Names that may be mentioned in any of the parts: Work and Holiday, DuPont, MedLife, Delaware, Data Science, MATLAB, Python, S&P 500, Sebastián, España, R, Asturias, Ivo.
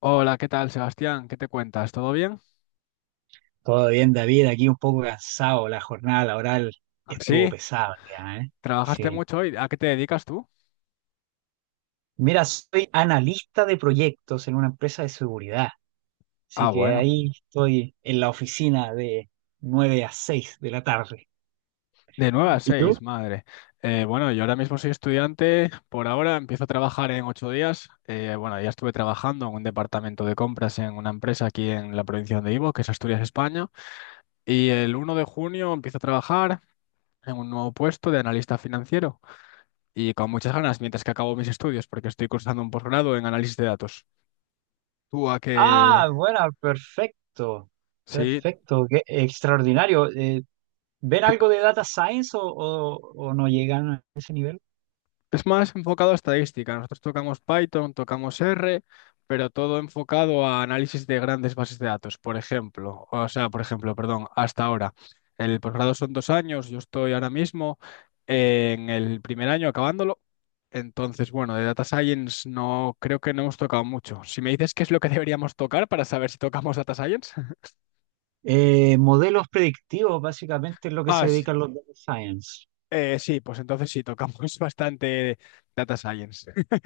Hola, ¿qué tal, Sebastián? ¿Qué te cuentas? ¿Todo bien? Todo bien, David, aquí un poco cansado, la jornada laboral estuvo Sí, pesada ya, ¿eh? trabajaste Sí. mucho hoy. ¿A qué te dedicas tú? Mira, soy analista de proyectos en una empresa de seguridad, así Ah, que bueno, ahí estoy en la oficina de 9 a 6 de la tarde. de 9 a ¿Y tú? 6, madre. Bueno, yo ahora mismo soy estudiante. Por ahora empiezo a trabajar en 8 días. Bueno, ya estuve trabajando en un departamento de compras en una empresa aquí en la provincia de Ivo, que es Asturias, España. Y el 1 de junio empiezo a trabajar en un nuevo puesto de analista financiero. Y con muchas ganas, mientras que acabo mis estudios, porque estoy cursando un posgrado en análisis de datos. ¿Tú a qué? Ah, bueno, perfecto, Sí. perfecto, qué extraordinario. ¿Ven Tú. algo de data science o no llegan a ese nivel? Es más enfocado a estadística. Nosotros tocamos Python, tocamos R, pero todo enfocado a análisis de grandes bases de datos, por ejemplo. O sea, por ejemplo, perdón, hasta ahora. El posgrado son 2 años, yo estoy ahora mismo en el primer año acabándolo. Entonces, bueno, de Data Science no creo que no hemos tocado mucho. Si me dices qué es lo que deberíamos tocar para saber si tocamos Data Science. Modelos predictivos, básicamente es lo que Ah, se sí, dedican los data science. Sí, pues entonces sí, tocamos bastante Data Science.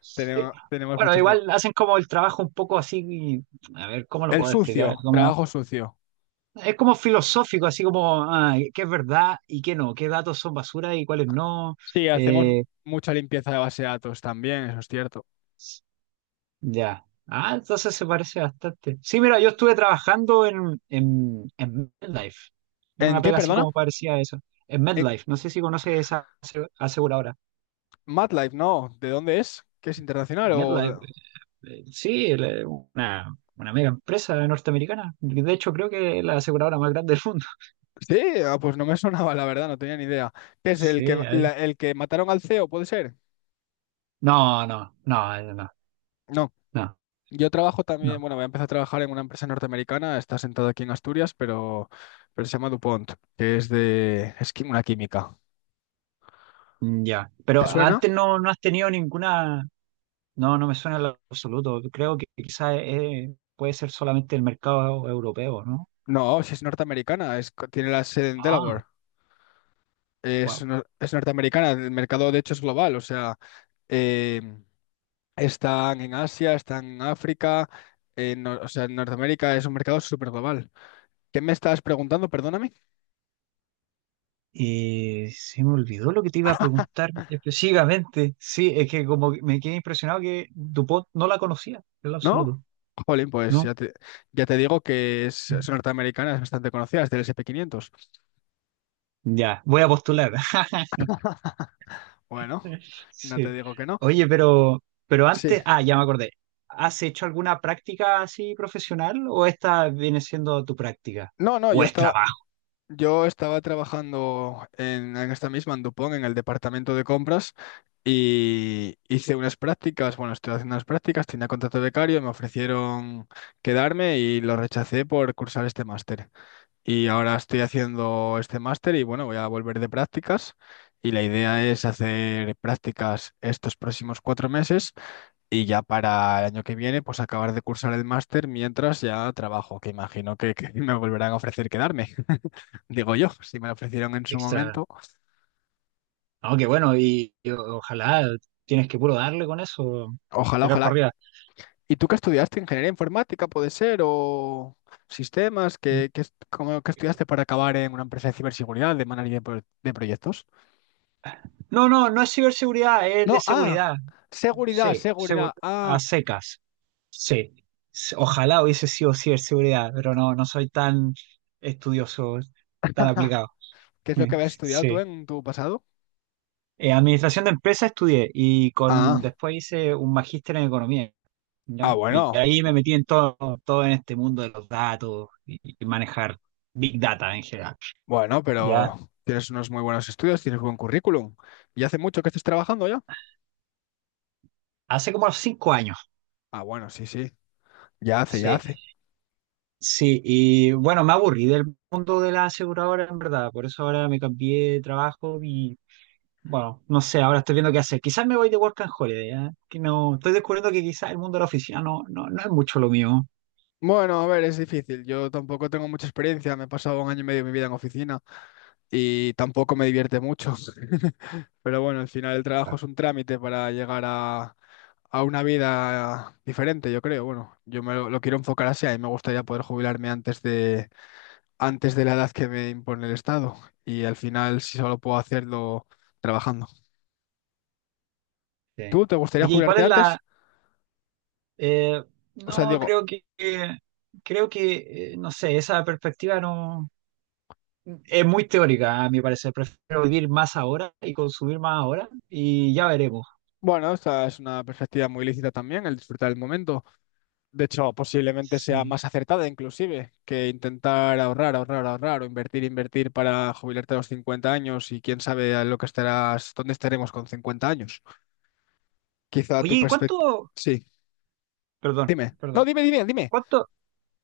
Sí. Tenemos Bueno, muchos. igual hacen como el trabajo un poco así, a ver, ¿cómo lo El puedo explicar? sucio, Como, trabajo sucio. es como filosófico, así como, ah, ¿qué es verdad y qué no? ¿Qué datos son basura y cuáles no? Sí, hacemos Eh, mucha limpieza de base de datos también, eso es cierto. ya. Ah, entonces se parece bastante. Sí, mira, yo estuve trabajando en MedLife, en ¿En una qué, pega así perdona? como parecía a eso. En En MedLife, no sé si conoces esa aseguradora. MATLAB, no. ¿De dónde es? ¿Que es internacional o...? MedLife. Sí, una mega empresa norteamericana. De hecho, creo que es la aseguradora más grande del mundo. Sí, ah, pues no me sonaba, la verdad, no tenía ni idea. ¿Qué es el Sí, que, ahí. la- el que mataron al CEO, puede ser? No, no, no, no, No. no, Yo trabajo no. también, bueno, voy a empezar a trabajar en una empresa norteamericana, está sentado aquí en Asturias, pero se llama DuPont, que es de... es qui- una química. Mm, ya. ¿Te Pero suena? antes no, no has tenido ninguna. No, no me suena en lo absoluto. Creo que quizás puede ser solamente el mercado europeo, ¿no? No, si es norteamericana, tiene la sede en Ah, Delaware. Es, wow. no- es norteamericana, el mercado de hecho es global, o sea, eh, están en Asia, están en África, en Nor- o sea, en Norteamérica es un mercado súper global. ¿Qué me estás preguntando? Perdóname, Y se me olvidó lo que te iba a preguntar específicamente. Sí, es que como que me quedé impresionado que DuPont no la conocía, en lo ¿no? absoluto, Jolín, pues ¿no? ya te, ya te digo que es norteamericana, es bastante conocida, es del S&P 500. Ya, voy a postular. Bueno, no te Sí. digo que no. Oye, pero Sí. antes, ya me acordé. ¿Has hecho alguna práctica así profesional o esta viene siendo tu práctica? No, no, ¿O yo es estaba, trabajo Yo estaba trabajando en esta misma, en Dupont, en el departamento de compras, y hice unas prácticas, bueno, estoy haciendo unas prácticas, tenía contrato de becario, me ofrecieron quedarme y lo rechacé por cursar este máster. Y ahora estoy haciendo este máster y bueno, voy a volver de prácticas y la idea es hacer prácticas estos próximos 4 meses y ya para el año que viene, pues acabar de cursar el máster mientras ya trabajo, que imagino que me volverán a ofrecer quedarme. Digo yo, si me lo ofrecieron en su extra? momento. No, qué bueno, y ojalá tienes que puro darle con eso, Ojalá, tirar ojalá. para arriba. ¿Y tú qué estudiaste? ¿Ingeniería informática puede ser? ¿O sistemas? ¿Qué estudiaste para acabar en una empresa de ciberseguridad, de manager de proyectos? No, no, no es ciberseguridad, es de No, seguridad. seguridad, Sí, seguridad. a Ah, secas. Sí. Ojalá hubiese sido ciberseguridad, pero no, no soy tan estudioso, tan aplicado. ¿qué es lo que habías estudiado Sí. tú en tu pasado? Administración de empresas estudié y con Ah, después hice un magíster en economía, ah, ¿ya? Y bueno. ahí me metí en todo, todo en este mundo de los datos y manejar big data en general, Bueno, ¿ya? pero tienes unos muy buenos estudios, tienes buen currículum. ¿Y hace mucho que estés trabajando ya? Hace como 5 años, Ah, bueno, sí, sí. Ya hace, ya sí. hace. Sí, y bueno, me aburrí del mundo de la aseguradora, en verdad, por eso ahora me cambié de trabajo y bueno, no sé, ahora estoy viendo qué hacer. Quizás me voy de Work and Holiday, ¿ya? Que no, estoy descubriendo que quizás el mundo de la oficina no, no, no es mucho lo mío. Bueno, a ver, es difícil. Yo tampoco tengo mucha experiencia. Me he pasado un año y medio de mi vida en oficina y tampoco me divierte mucho. Pero bueno, al final el trabajo es un trámite para llegar a una vida diferente, yo creo. Bueno, yo me lo quiero enfocar así. A mí me gustaría poder jubilarme antes de la edad que me impone el Estado. Y al final, si solo puedo hacerlo trabajando. Sí. ¿Tú te gustaría Oye, ¿y cuál jubilarte es la? antes? Eh, O sea, no, digo, no sé, esa perspectiva no es muy teórica, a mi parecer. Prefiero vivir más ahora y consumir más ahora y ya veremos. bueno, esta es una perspectiva muy lícita también, el disfrutar del momento. De hecho, posiblemente sea Sí. más acertada inclusive que intentar ahorrar, ahorrar, ahorrar o invertir, invertir para jubilarte a los 50 años y quién sabe a lo que estarás, dónde estaremos con 50 años. Quizá tu Oye, ¿y perspectiva... cuánto, Sí, perdón, dime. No, perdón, dime, dime, dime. cuánto,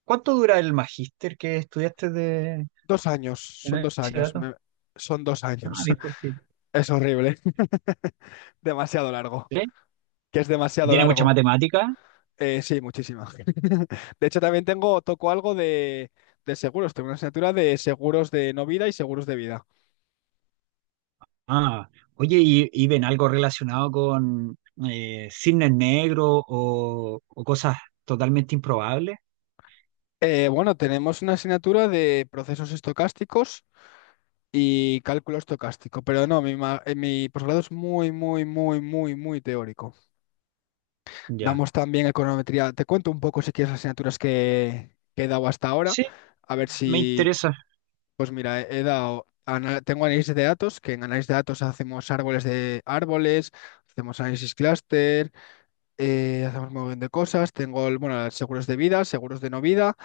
cuánto dura el magíster que estudiaste de, 2 años, de son dos análisis de años, datos? Son dos Ah, años. bien cortito. Es horrible, demasiado largo, ¿Sí? que es ¿Y demasiado tiene mucha largo. matemática? Sí, muchísima. De hecho, también tengo, toco algo de seguros. Tengo una asignatura de seguros de no vida y seguros de vida. Ah, oye, y ven algo relacionado con cisnes negros o cosas totalmente improbables. Bueno, tenemos una asignatura de procesos estocásticos y cálculo estocástico, pero no, mi posgrado es muy, muy, muy, muy, muy teórico. Ya. Damos también econometría. Te cuento un poco si quieres las asignaturas que he dado hasta ahora, Sí, a ver me si, interesa. Pues mira, he dado, tengo análisis de datos, que en análisis de datos hacemos árboles de árboles, hacemos análisis clúster, hacemos un montón de cosas. Tengo, bueno, seguros de vida, seguros de no vida.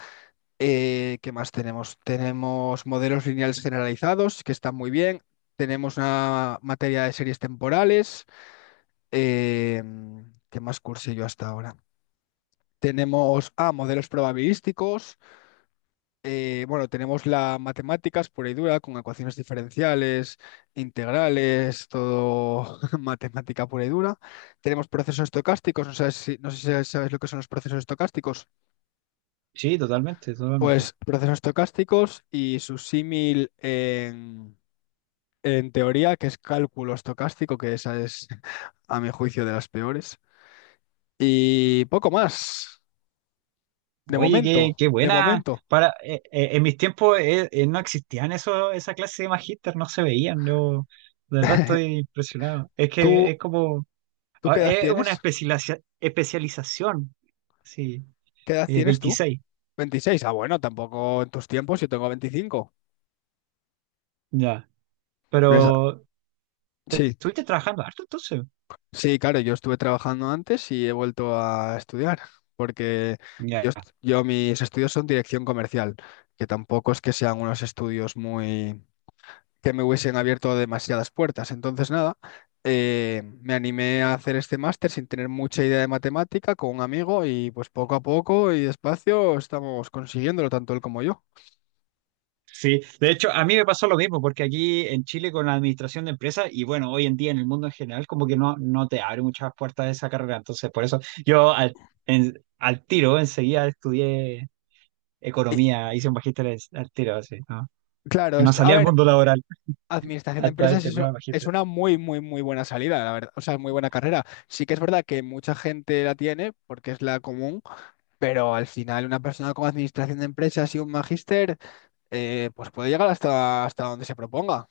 ¿Qué más tenemos? Tenemos modelos lineales generalizados, que están muy bien. Tenemos una materia de series temporales. eh, ¿qué más cursé yo hasta ahora? Tenemos modelos probabilísticos. Bueno, tenemos las matemáticas pura y dura, con ecuaciones diferenciales, integrales, todo matemática pura y dura. Tenemos procesos estocásticos, no sé si sabes lo que son los procesos estocásticos. Sí, totalmente, totalmente. Pues procesos estocásticos y su símil en teoría, que es cálculo estocástico, que esa es, a mi juicio, de las peores. Y poco más, de Oye, qué, momento, qué de buena. momento. En mis tiempos no existían eso, esa clase de magíster, no se veían. Yo, de verdad, estoy impresionado. Es que ¿Tú, es como, tú qué ahora, edad es una tienes? Especialización. Sí, ¿Qué edad tienes tú? 26. Veintiséis, bueno, tampoco en tus tiempos, yo tengo 25, Ya. Esa- Pero Sí, estuviste trabajando harto entonces. sí, claro, yo estuve trabajando antes y he vuelto a estudiar, porque yo, Ya, est- yo mis estudios son dirección comercial, que tampoco es que sean unos estudios muy... que me hubiesen abierto demasiadas puertas. Entonces, nada, me animé a hacer este máster sin tener mucha idea de matemática con un amigo y pues poco a poco y despacio estamos consiguiéndolo, tanto él como yo. sí. De hecho, a mí me pasó lo mismo, porque aquí en Chile con la administración de empresas, y bueno, hoy en día en el mundo en general, como que no, no te abre muchas puertas esa carrera. Entonces, por eso yo al, al tiro enseguida estudié Y, economía, hice un magíster al tiro, así, ¿no? claro, es No que, a salí al ver, mundo laboral Administración de hasta haber empresas es, terminado el es magíster. una muy, muy, muy buena salida, la verdad. O sea, muy buena carrera. Sí que es verdad que mucha gente la tiene porque es la común, pero al final una persona con administración de empresas y un magíster, pues puede llegar hasta donde se proponga. O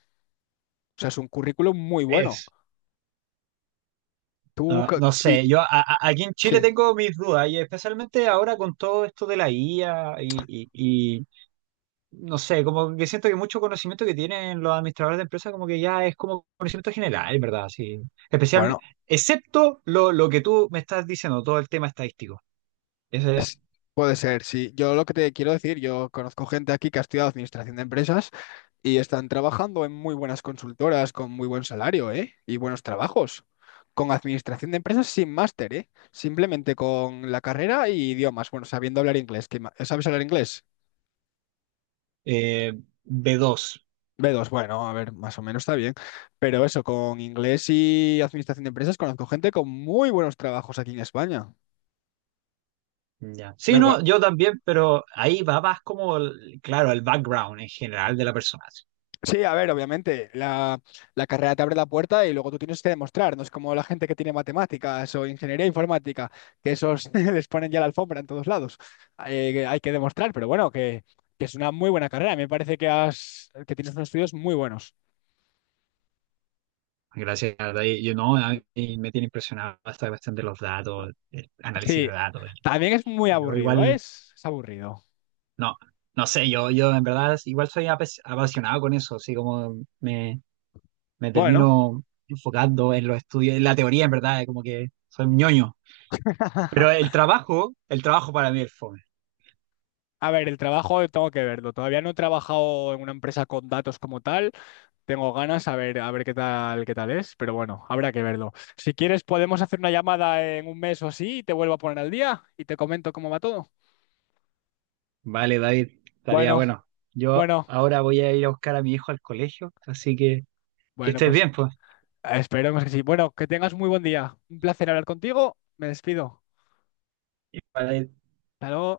sea, es un currículum muy bueno. Es. Tú, No, no y, sé, aquí en Chile sí. tengo mis dudas, y especialmente ahora con todo esto de la IA y no sé, como que siento que mucho conocimiento que tienen los administradores de empresas como que ya es como conocimiento general, en verdad, sí. Especialmente, Bueno, excepto lo que tú me estás diciendo, todo el tema estadístico. Ese Es- Puede ser, sí. Yo lo que te quiero decir, yo conozco gente aquí que ha estudiado administración de empresas y están trabajando en muy buenas consultoras con muy buen salario, ¿eh? Y buenos trabajos. Con administración de empresas sin máster, ¿eh? Simplemente con la carrera y idiomas. Bueno, sabiendo hablar inglés. ¿Sabes hablar inglés? eh, B2. B2 bueno, a ver, más o menos está bien. Pero eso, con inglés y administración de empresas, conozco gente con muy buenos trabajos aquí en España. Ya. Sí, Me, no, yo también, pero ahí va más como, claro, el background en general de la persona. Sí. Sí, a ver, obviamente, la carrera te abre la puerta y luego tú tienes que demostrar, no es como la gente que tiene matemáticas o ingeniería informática, que esos les ponen ya la alfombra en todos lados. Que hay que demostrar, pero bueno, que es una muy buena carrera, me parece que tienes unos estudios muy buenos. Gracias, de ahí, yo no, a mí me tiene impresionado esta cuestión de los datos, el análisis Sí, de datos. también es muy Y yo aburrido, ¿eh? igual. es aburrido. No, no sé, yo en verdad igual soy apasionado con eso, así como me Bueno, termino enfocando en los estudios, en la teoría en verdad, como que soy un ñoño. Pero el trabajo para mí es fome. a ver, el trabajo tengo que verlo, todavía no he trabajado en una empresa con datos como tal. Tengo ganas a ver qué tal es, pero bueno, habrá que verlo. Si quieres, podemos hacer una llamada en un mes o así y te vuelvo a poner al día y te comento cómo va todo. Vale, David, estaría Bueno, bueno. Yo bueno, ahora voy a ir a buscar a mi hijo al colegio, así que bueno, estés pues bien, pues. esperemos que sí. Bueno, que tengas muy buen día. Un placer hablar contigo. Me despido. Y para Hasta luego.